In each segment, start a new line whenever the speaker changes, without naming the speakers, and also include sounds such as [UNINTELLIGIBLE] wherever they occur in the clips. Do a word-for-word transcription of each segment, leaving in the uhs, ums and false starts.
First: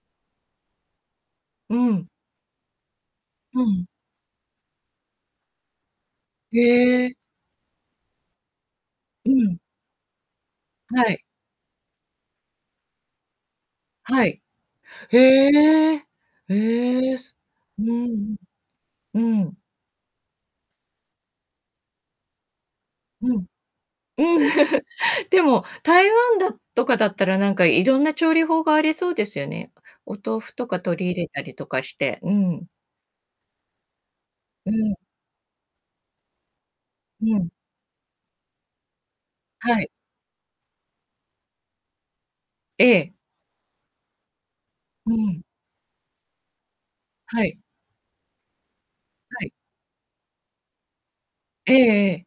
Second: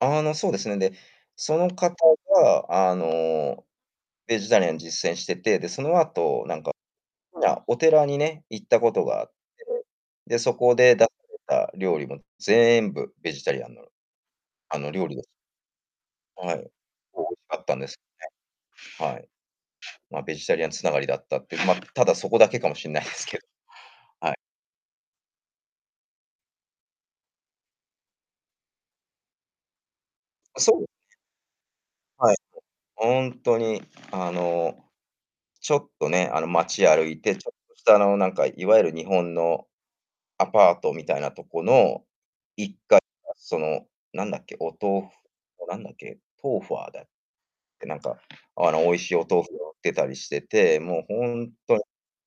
あのそうですね。で、その
う
方
ん。
があ
う
の
ん。
ベジタリアンを実践していて、でその後な
へ
んか
え。
ほら、お寺にね、行ったことがあっ
う
て、
ん。
で、そこで
は
出さ
い。
れた料理も全部ベジタリアンの。
はい、
あの料理
へ
です。
え、
はい。美味し
へえ、
かったん
う
です
ん、
ね。は
う
い。
ん。
ま、ベジタリアン繋がりだったっていう。ま、ただそこだけかもしんないです
う
けど。
ん。う
はい。
ん。でも、台湾だとかだったら、なんかいろんな調理法がありそうですよね。お豆腐
あ、
と
そ
か
う。
取り入れたりとかして。う
はい。
ん。
本当にあ
う
の
ん。
ちょっとね、あの街歩い
う
てち
ん。
ょっとした、あのなんかいわゆる日本の
はい。
アパートみたいなとこのいっかい
ええ。
がその何だっけ、お豆腐
うん。
なんだっけ、トウファだっ
はい。
てなんかあの美味しいお豆
はい。
腐を売ってたりしてて、もう本
ええ
当に
ええ。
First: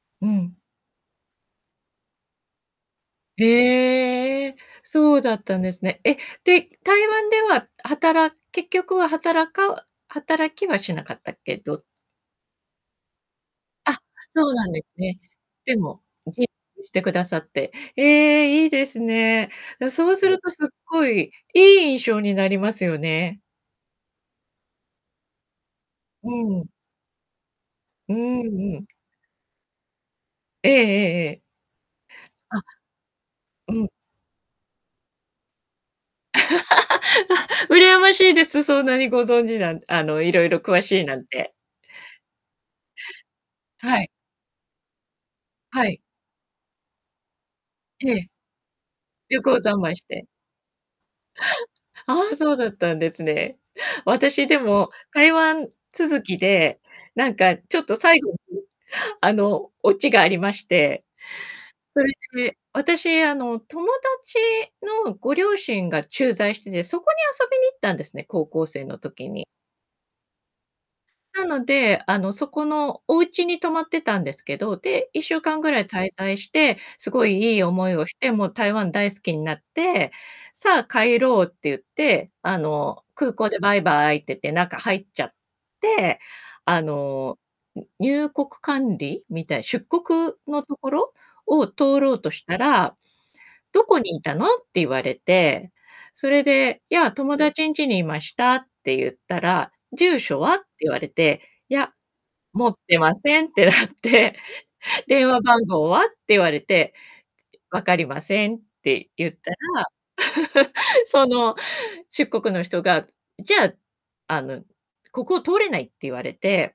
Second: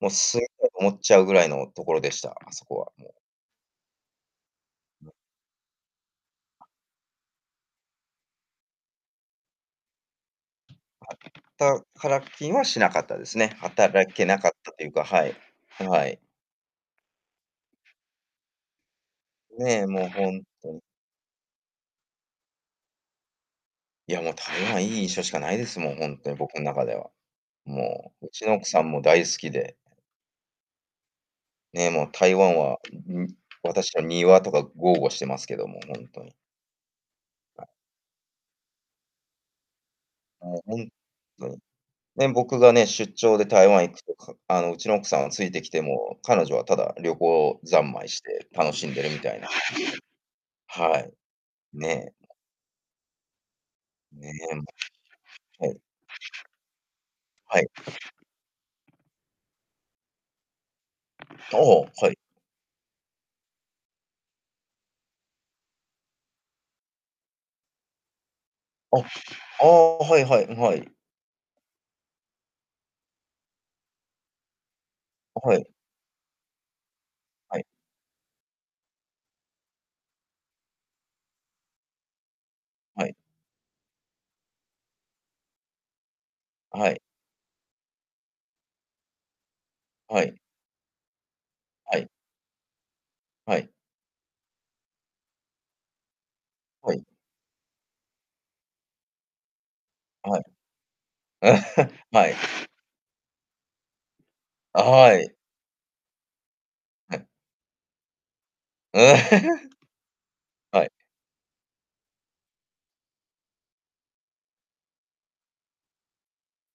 もう
う
住み
ん。
たいと思っちゃうぐらいの所でした。あそこはもう。
へえ、
も。
そうだったんですね。え、で、台湾では、はたら結局は働か働きはしなかったけど。
はたからきはしなかったですね。
あ、
働けな
そ
かっ
うなん
た
で
と
す
いうか、
ね。
はい。
でも、
はい。
[UNINTELLIGIBLE] してくださって、ええ、いいですね。
ね、もう
そうする
本
とすっ
当に。
ごい、いい印象になりますよね。
いや、もう台湾いい印象しかないですもん。本
う
当に僕の
ん。
中では。
う
もう、うちの奥
んう
さ
ん。
んも大好きで。
ええええええ。
ね、もう台湾
あ。
は、ん
うん。
私は庭とか豪語してますけども、本当に
[LAUGHS]
[UNINTELLIGIBLE]
羨ましいです。そんなにご存知なんあの、いろい
も
ろ
うほ
詳
ん
しいなん
と
て。
に。ね、僕がね、出張で台湾行
は
く
い。
とか、あのうちの奥さんはついてきて
はい。
も彼女はただ旅行三
え
昧し
え。
て楽しんでるみた
旅
いな。
行三昧して。
はい。ね。
ああ、そうだったんですね。
ね、
私でも台湾
はい。
続きで、なんか
はい。
ちょっと最後にあの、落ちがありまして。
ああ、は
それ
い。
で、私あの、友達のご両親が駐在してて、そこに遊びに行ったんですね、高校生の
あ、
時に。
ああ、はいはい、はい。
なので、あのそこのお家に泊まってたんですけど、で、いっしゅうか
は
ん
い。
ぐらい滞在して、すごいい
は
い
い。
思いをして、もう台湾大好きになって、さあ帰ろうって言って、あの、
はい。
空港でバイバイって言って中入っちゃって、あ
はい。
の、入国管理みたいな、出
は
国
い。
のところを
は
通
い。
ろうとしたら、
はい。
「どこにいたの？」って言われて。それで、
は
「い
い。
や友達んちにいました」って言ったら、「住
は
所
い。
は？」って言われて、
[LAUGHS]
「いや、
はい。
持ってません」ってなって、
は
「電
い。
話番号は？」って言われて
はい。
「分かりません」って言ったら。
[LAUGHS] はい。
[LAUGHS] その出国の人が、じゃあ、あの、ここを通れないって言われて。